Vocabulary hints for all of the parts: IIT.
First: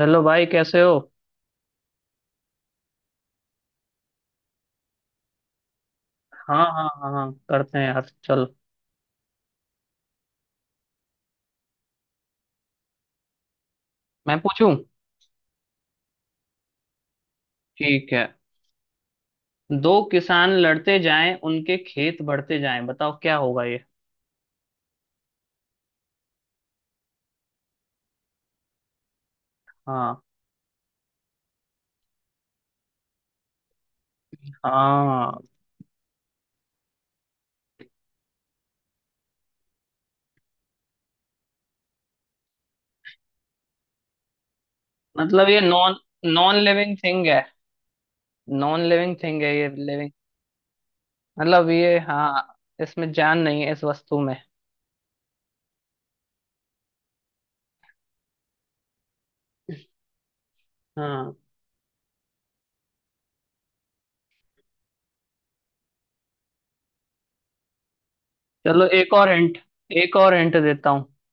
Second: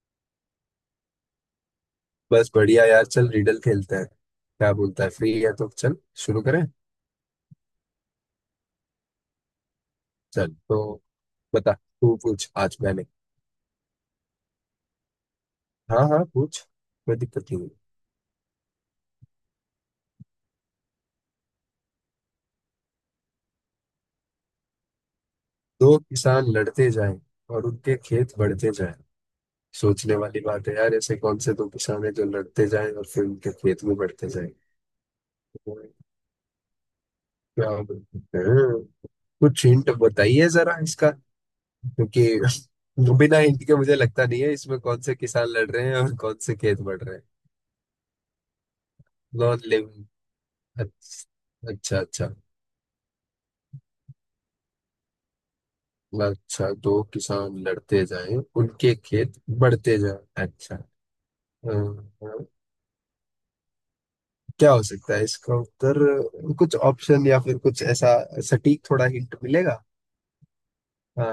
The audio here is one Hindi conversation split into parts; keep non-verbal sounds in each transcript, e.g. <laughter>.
हेलो भाई, कैसे हो? बस बढ़िया यार। चल रिडल खेलते हैं, क्या बोलता है? फ्री है तो चल शुरू हाँ करें। हाँ हाँ हाँ, करते हैं यार, चल। चल तो बता, तू पूछ आज। मैंने? मैं पूछूं? हाँ हाँ, पूछ, कोई दिक्कत नहीं है। ठीक है। दो किसान लड़ते जाएं, उनके खेत बढ़ते जाएं, बताओ क्या होगा ये? दो किसान लड़ते जाएं और उनके खेत बढ़ते जाएं। हाँ। सोचने वाली बात है यार, ऐसे कौन से दो किसान हैं जो लड़ते जाएं और फिर उनके खेत भी बढ़ते जाएं? हाँ। क्या बोल सकते हैं? कुछ हिंट बताइए जरा इसका, क्योंकि <laughs> बिना हिंट के मुझे लगता नहीं है इसमें कौन से किसान मतलब ये लड़ रहे हैं नॉन और कौन से नॉन खेत लिविंग बढ़ रहे हैं। थिंग है। नॉन लिविंग थिंग है, नॉन ये लिविंग। लिविंग? मतलब अच्छा ये, अच्छा अच्छा। हाँ, इसमें जान नहीं है इस वस्तु में। अच्छा, दो किसान लड़ते जाएं उनके खेत बढ़ते जाएं, अच्छा। हाँ। हाँ, हाँ। क्या हो सकता है इसका उत्तर? कुछ ऑप्शन या फिर कुछ ऐसा सटीक चलो थोड़ा एक और हिंट हिंट, मिलेगा। एक और हिंट देता हूँ। हाँ,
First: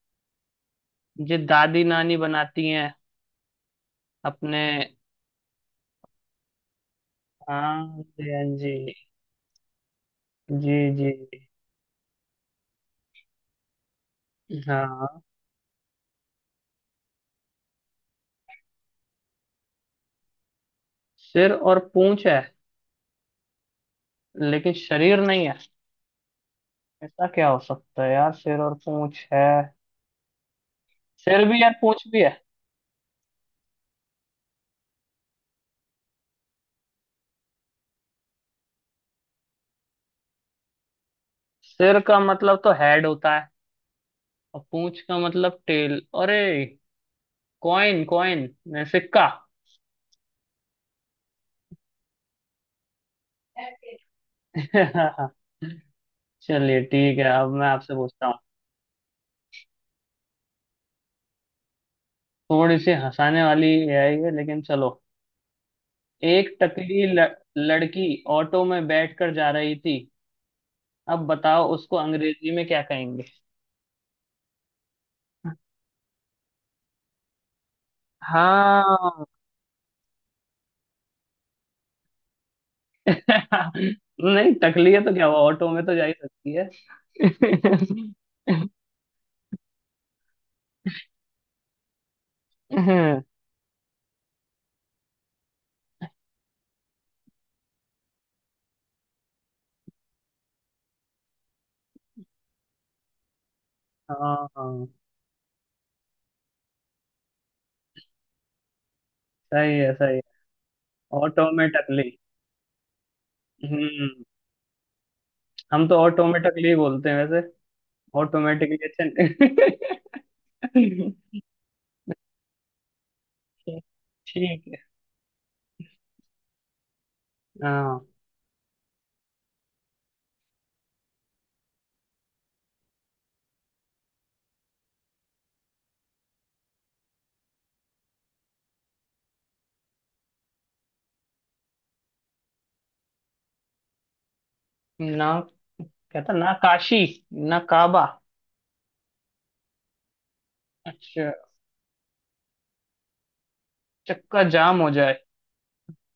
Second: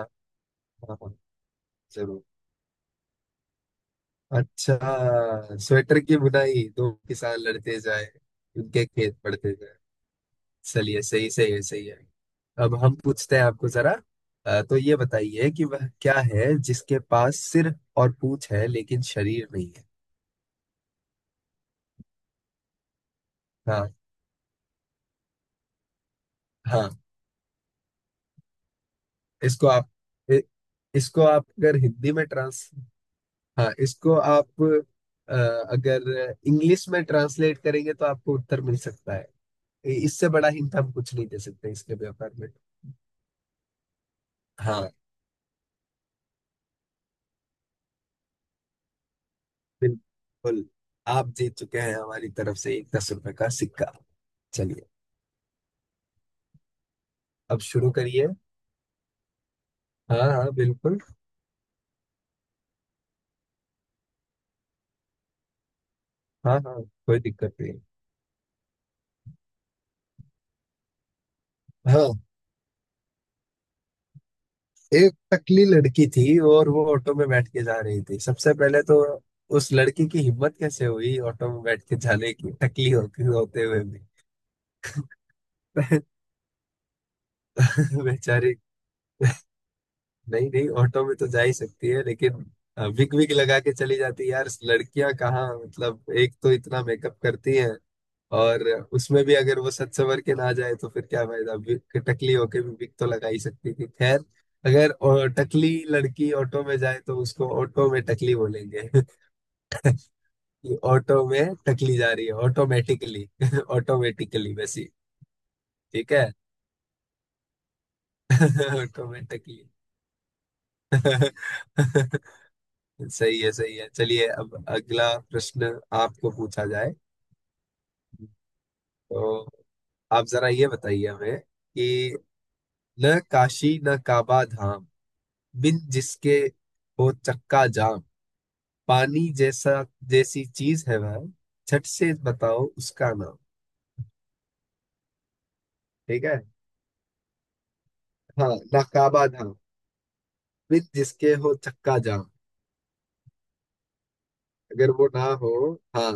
हाँ हाँ, ये दादी नानी जरूर। बनाती हैं अपने। अच्छा, स्वेटर की बुनाई। दो किसान लड़ते हाँ जाएं, जी, हाँ उनके जी। खेत बढ़ते जाएं। जी चलिए, जी। सही सही है। सही है। अब हम पूछते हैं आपको जरा। तो ये हाँ, बताइए कि वह क्या है जिसके पास सिर और पूंछ है लेकिन शरीर नहीं। सिर और पूंछ है हाँ। लेकिन शरीर नहीं है। हाँ, ऐसा क्या हो सकता है यार, सिर और पूंछ है? इसको आप इ, इसको सिर आप भी यार अगर पूंछ हिंदी भी में है। ट्रांस हाँ, इसको आप अगर इंग्लिश में ट्रांसलेट करेंगे तो आपको उत्तर मिल सकता है। इससे बड़ा हिंट हम कुछ नहीं दे सकते इसके सिर का व्यापार में। मतलब तो हेड होता है, और हाँ, पूंछ का मतलब टेल। अरे कॉइन कॉइन, सिक्का। बिल्कुल। आप जीत चुके हैं हमारी तरफ से एक 10 रुपए का सिक्का। चलिए, <laughs> चलिए ठीक है, अब अब मैं शुरू आपसे पूछता करिए। हूँ। हाँ हाँ, बिल्कुल। थोड़ी सी हंसाने वाली है ये, लेकिन चलो। एक हाँ हाँ, टकली कोई दिक्कत नहीं। लड़की ऑटो में बैठकर जा रही थी, अब बताओ उसको हाँ, अंग्रेजी में क्या कहेंगे? एक टकली लड़की थी और वो ऑटो में बैठ के जा रही थी। सबसे पहले तो हाँ। उस लड़की की हिम्मत कैसे हुई ऑटो में बैठ के जाने की, टकली हो, होते हुए भी। <laughs> नहीं, टकली है तो क्या हुआ, ऑटो में तो जा ही <laughs> सकती है। बेचारी। <laughs> नहीं नहीं, ऑटो में तो जा ही सकती है लेकिन विग, हाँ विग लगा के चली जाती। यार लड़कियां कहाँ, मतलब एक तो इतना मेकअप करती हैं, और उसमें भी अगर वो सच संवर के ना जाए तो फिर क्या फायदा। विग, टकली होके भी विग तो लगा ही सकती थी, खैर। हाँ, अगर टकली लड़की ऑटो में जाए तो उसको ऑटो में टकली बोलेंगे, सही है सही है। कि ऑटो ऑटो में में टकली टकली। जा रही है, ऑटोमेटिकली। <laughs> हम्म। ऑटोमेटिकली वैसी। हम तो ठीक ऑटो है। में टकली ही बोलते हैं वैसे। <laughs> ऑटोमेटिकली, अच्छा नहीं। ऑटोमेटिकली। <laughs> सही है, सही <laughs> है। चलिए, अब ठीक है। अगला प्रश्न आपको पूछा जाए हाँ, तो आप जरा ये बताइए हमें कि न काशी न काबा धाम, बिन जिसके हो चक्का जाम, पानी जैसा जैसी चीज है वह, झट से बताओ उसका नाम। ना ठीक कहता है। ना काशी ना काबा। हाँ। न काबा धाम, बिन अच्छा, जिसके हो चक्का जाम, चक्का जाम हो अगर वो जाए। ना हो। हाँ।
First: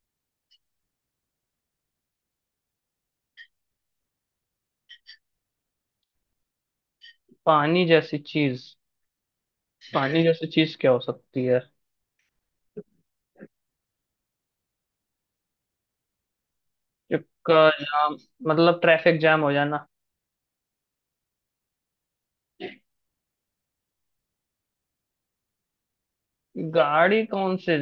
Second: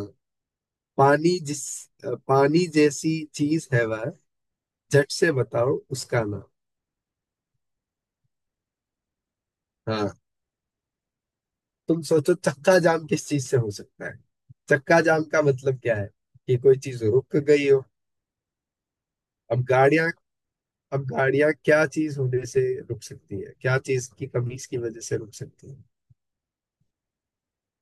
पानी जिस पानी जैसी चीज है वह, झट से बताओ उसका नाम। पानी जैसी चीज। हाँ। पानी जैसी चीज क्या हो सकती है? तुम सोचो चक्का जाम किस चीज से हो सकता है। चक्का जाम का मतलब क्या है? कि कोई चीज रुक चक्का गई हो। जाम मतलब ट्रैफिक जाम हो अब जाना। गाड़ियां, अब गाड़ियां क्या चीज होने से रुक सकती है, क्या चीज की कमी की वजह से रुक सकती है? गाड़ी कौन से,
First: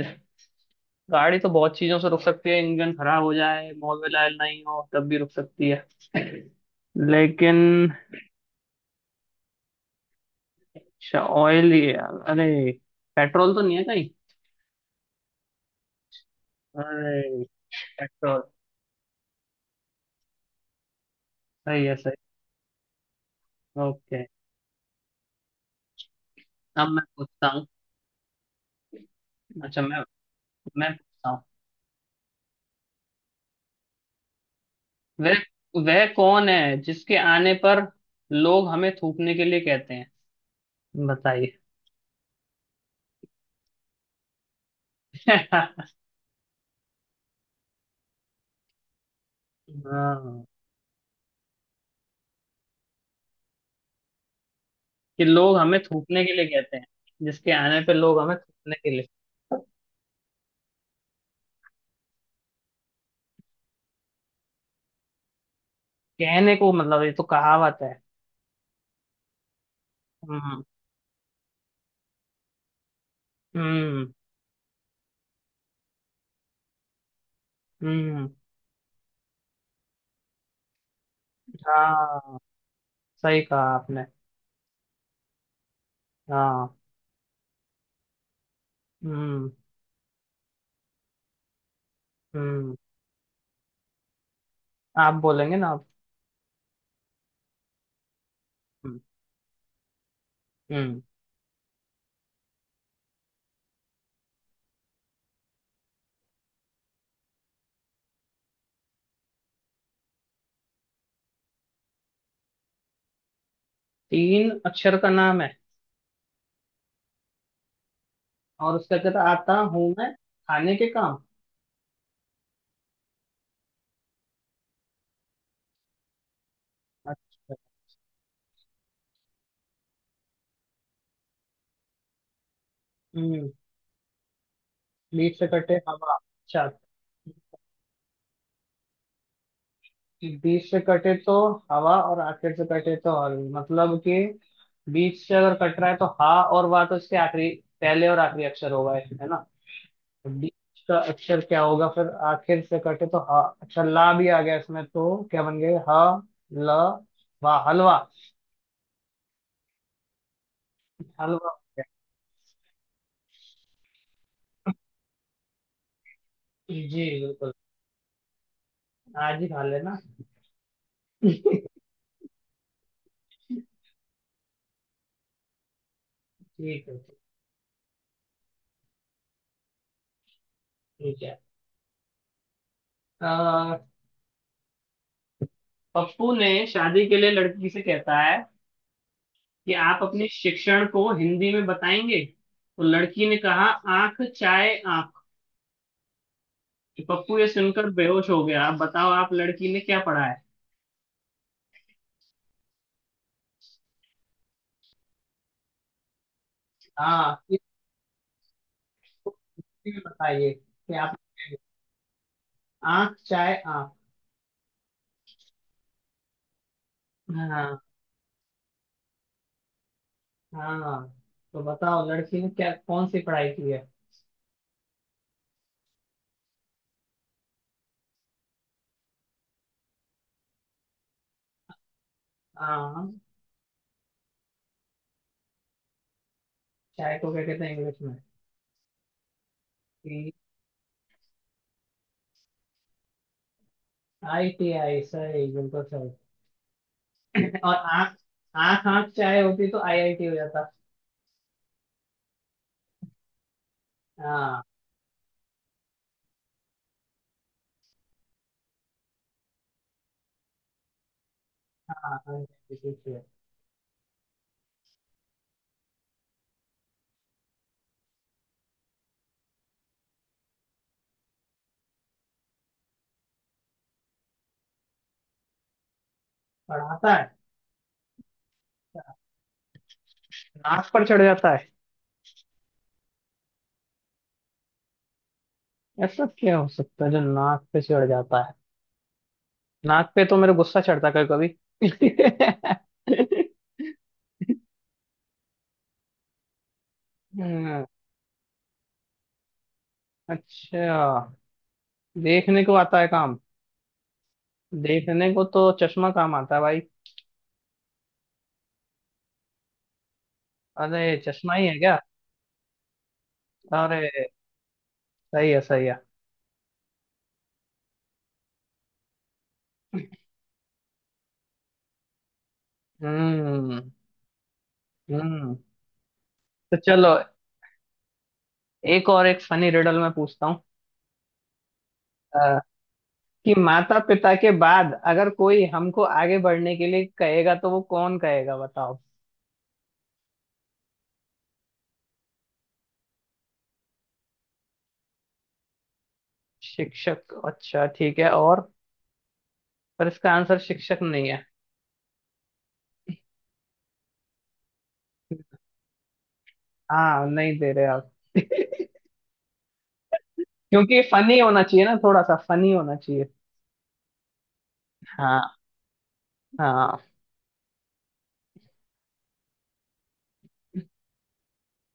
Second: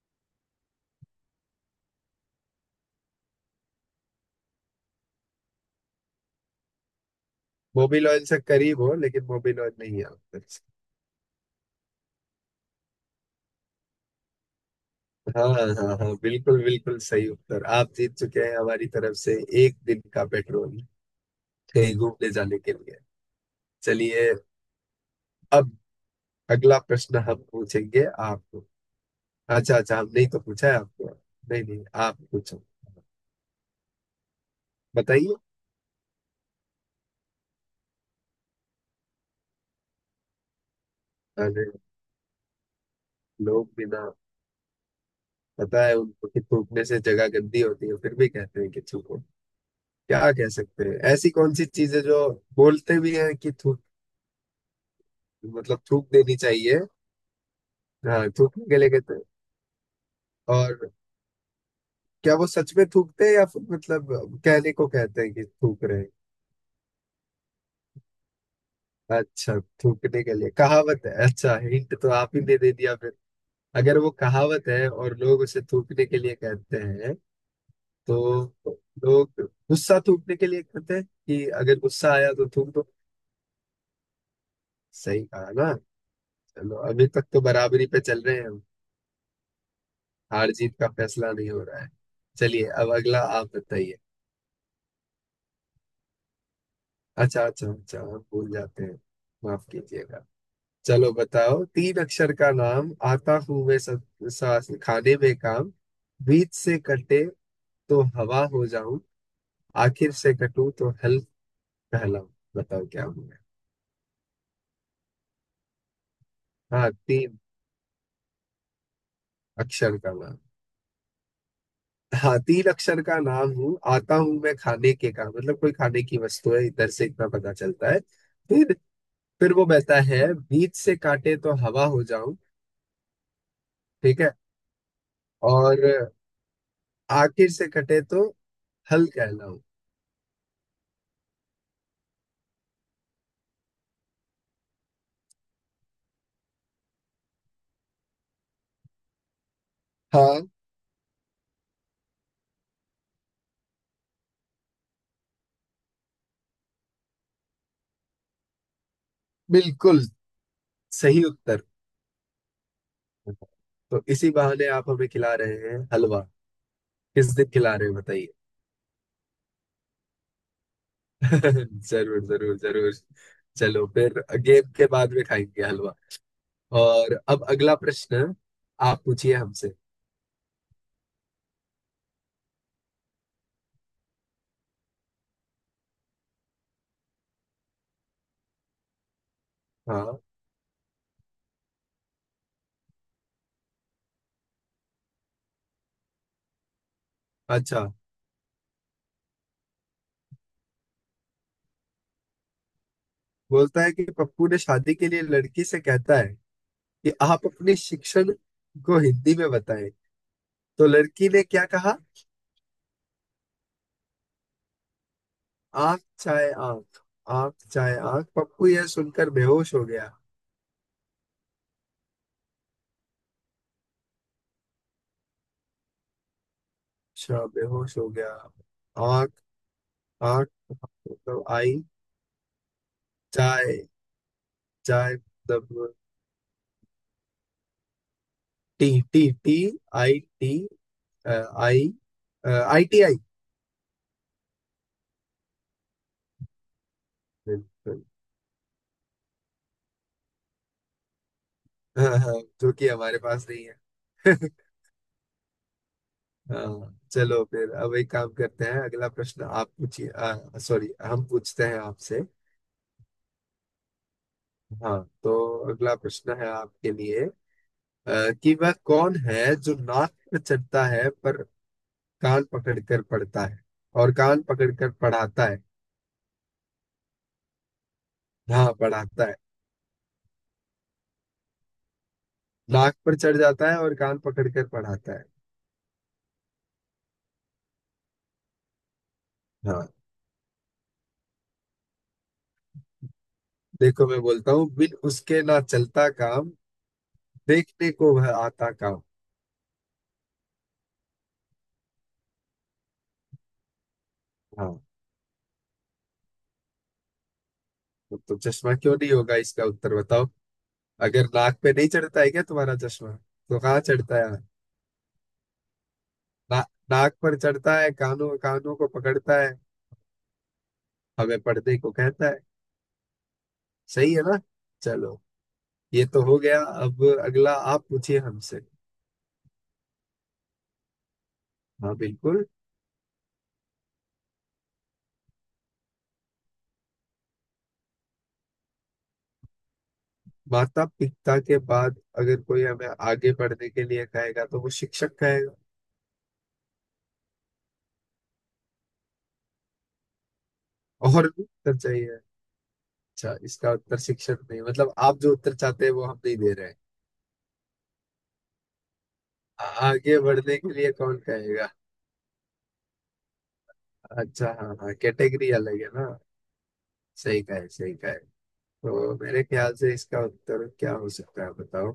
गाड़ी तो बहुत चीजों से रुक सकती है, इंजन खराब हो जाए, मोबिल ऑयल नहीं हो तब भी रुक सकती है। लेकिन मोबिल ऑयल से करीब हो लेकिन मोबिल ऑयल नहीं है उत्तर से। अच्छा ऑयल ही है। अरे पेट्रोल तो नहीं है कहीं। हाँ हाँ हाँ, बिल्कुल बिल्कुल सही अरे उत्तर। आप जीत चुके पेट्रोल। हैं हमारी तरफ से एक दिन का पेट्रोल, सही है कहीं सही। घूमने जाने के लिए। ओके। चलिए, अब अगला अब मैं प्रश्न हम पूछता हूँ। पूछेंगे आपको। अच्छा अच्छा अच्छा, मैं हम नहीं तो पूछा है मैं आपको। पूछता हूँ। नहीं नहीं, आप पूछो, बताइए। वह वह कौन है जिसके आने पर लोग हमें थूकने के लिए कहते हैं, बताइए। अरे, लोग बिना <laughs> पता हाँ, है उनको कि थूकने से जगह गंदी होती है फिर भी कहते हैं कि थूको। क्या कह सकते हैं, ऐसी कौन सी चीजें जो बोलते भी हैं कि थूक, कि लोग हमें मतलब थूक थूकने के देनी लिए कहते चाहिए। हैं, जिसके आने पे लोग हाँ, हमें थूकने थूकने के लिए के लिए। कहते हैं, और क्या वो सच में थूकते हैं या फिर मतलब कहने को कहते हैं कि थूक रहे हैं। कहने को मतलब ये तो कहावत है। अच्छा, थूकने के लिए हम्म। कहावत है, अच्छा, हिंट तो आप ही ने दे दिया फिर। अगर वो हम्म। कहावत है और लोग उसे थूकने के लिए कहते हैं, हम्म। तो लोग गुस्सा थूकने के लिए कहते हैं कि अगर गुस्सा आया हाँ तो थूक दो। सही कहा आपने। सही कहा ना। हाँ। चलो अभी तक तो बराबरी पे चल रहे हैं हम, हम्म हार जीत का फैसला नहीं हो रहा है। चलिए, हम्म अब अगला आप बताइए। आप बोलेंगे ना आप। अच्छा अच्छा अच्छा, हम भूल जाते हम्म। हैं, माफ कीजिएगा। हम्म। चलो बताओ, तीन अक्षर का नाम, आता हूं मैं सब सांस खाने में काम, बीच से कटे तो हवा हो जाऊं, आखिर से कटूं तो हल कहलाऊं, बताओ क्या हूं मैं। तीन अक्षर का नाम है हाँ, तीन और उसका कहता आता हूँ अक्षर मैं का नाम। खाने के काम। हाँ, तीन अक्षर का नाम हूँ, आता हूँ मैं खाने के काम, मतलब कोई खाने की वस्तु है, इधर से इतना पता अच्छा। चलता है। फिर, वो बहता है, बीच से काटे तो हवा हो जाऊं। हम्म। ठीक है। बीच से कटे और हवा, अच्छा। आखिर से कटे तो हल कहलाऊं। बीच से कटे तो हवा, और आखिर से कटे तो हवा मतलब कि बीच से अगर कट रहा है तो हा और वाह, तो इसके आखिरी, पहले और आखिरी अक्षर होगा इसमें, है ना? हाँ, डी का अक्षर क्या होगा फिर? आखिर से कटे तो हा, अच्छा ला भी आ गया इसमें, तो क्या बन गए, ह, ल, वा, हलवा। बिल्कुल सही हलवा हो उत्तर। गया। तो इसी बहाने आप हमें खिला रहे हैं हलवा। जी किस दिन बिल्कुल, खिला रहे हैं बताइए। आज ही खा लेना। <laughs> <laughs> जरूर जरूर जरूर। चलो फिर, गेम के बाद में खाएंगे हलवा। ठीक है। और अब अगला प्रश्न आप पूछिए हमसे। ठीक है। अह, पप्पू ने शादी के लिए लड़की से कहता है कि आप हाँ। अपने शिक्षण को हिंदी में बताएंगे, तो लड़की ने कहा, आंख चाहे आंख। पप्पू ये अच्छा, सुनकर बेहोश हो गया। अब बताओ आप लड़की ने क्या पढ़ा है? बोलता है कि पप्पू ने शादी के लिए लड़की से कहता है कि हाँ आप इस, अपने शिक्षण को हिंदी में बताएं, हिंदी में बताइए तो कि आप। लड़की ने क्या कहा? आंख चाहे आंख। आंख चाहे आंख। आंख हाँ। चाहे आंख, पप्पू यह सुनकर बेहोश हो गया। हाँ तो बताओ लड़की ने क्या कौन सी पढ़ाई की है? अच्छा, बेहोश हो गया। आंख, आठ मतलब आई। हाँ चाय, चाय मतलब चाय को क्या कहते हैं इंग्लिश में? T. T T. I T. T uh, I. ITI। I T I, सही बिल्कुल सही। <laughs> और बिल्कुल। आंख। आंख आंख चाय होती तो आई आई टी हो जाता। <laughs> हाँ हाँ, जो कि हमारे पास नहीं है। हाँ। <laughs> हाँ, चलो फिर अब एक काम करते हैं, अगला प्रश्न आप पूछिए, सॉरी, हम पूछते हैं आपसे। IIT, हाँ, तो अगला प्रश्न है आपके लिए। कि वह कौन है जो नाक पर चढ़ता है पर कान पकड़ कर पढ़ता है और कान पकड़ कर पढ़ाता है। पढ़ाता है। हाँ, पढ़ाता है, नाक पर चढ़ जाता है? नाक पर चढ़ जाता है और कान पकड़ कर पढ़ाता है। ऐसा क्या हो सकता है जो नाक पे चढ़ जाता है? हाँ, नाक पे तो मेरा गुस्सा चढ़ता है कभी कभी। <laughs> देखो मैं बोलता हूँ बिन उसके ना चलता काम, हम्म, देखने को वह आता काम। अच्छा देखने को आता है काम। हाँ। देखने को तो चश्मा काम आता है भाई। तो चश्मा क्यों नहीं होगा इसका उत्तर बताओ। अरे अगर चश्मा नाक ही पे है नहीं क्या? चढ़ता है क्या तुम्हारा चश्मा तो कहाँ अरे चढ़ता है। सही है सही है। ना, नाक पर चढ़ता है, कानों कानों को पकड़ता है, हमें पढ़ने को कहता है। हम्म। सही है ना। चलो, हम्म ये तो हो गया। तो अब चलो। अगला आप पूछिए हमसे। एक और, एक फनी रिडल मैं पूछता हूँ। हाँ बिल्कुल। अ, कि माता पिता के बाद अगर कोई हमको आगे बढ़ने के लिए कहेगा तो वो कौन कहेगा बताओ। माता पिता के बाद अगर कोई हमें आगे बढ़ने के लिए कहेगा तो वो शिक्षक कहेगा। शिक्षक? अच्छा ठीक है, और पर इसका आंसर शिक्षक और नहीं भी है। उत्तर चाहिए। अच्छा, इसका उत्तर शिक्षक नहीं, मतलब आप जो उत्तर चाहते हैं वो हम नहीं दे रहे हैं। हाँ नहीं दे रहे आप। <laughs> आगे बढ़ने के लिए क्योंकि कौन फनी होना कहेगा। चाहिए ना, थोड़ा सा फनी होना चाहिए। अच्छा हाँ हाँ, कैटेगरी हाँ। अलग है ना। हाँ सही कहे, सही कहे। तो मेरे ख्याल से इसका उत्तर क्या हो सकता है बताओ।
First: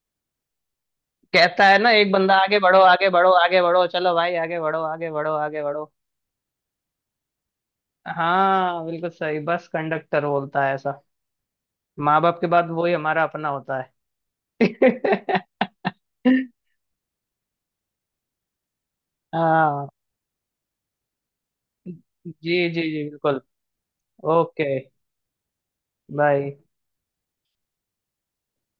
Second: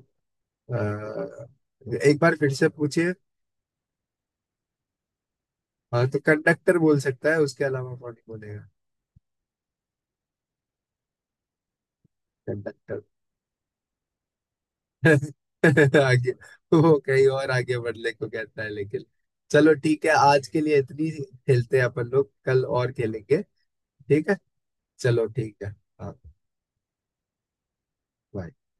अ, कहता है ना, एक एक बंदा बार फिर आगे से बढ़ो आगे पूछिए। बढ़ो आगे बढ़ो, चलो भाई आगे बढ़ो आगे बढ़ो आगे बढ़ो। हाँ, तो कंडक्टर बोल सकता है, उसके अलावा कौन नहीं बोलेगा? हाँ बिल्कुल सही, बस कंडक्टर बोलता है ऐसा। माँ बाप के बाद वही कंडक्टर। हमारा अपना होता है। <laughs> <laughs> आगे। वो कहीं और आगे बढ़ने को कहता है लेकिन, चलो हाँ ठीक है, आज के लिए इतनी ही खेलते हैं जी अपन लोग, कल जी और जी बिल्कुल। खेलेंगे। ठीक है। ओके। चलो ठीक है। हाँ। बाय। bye।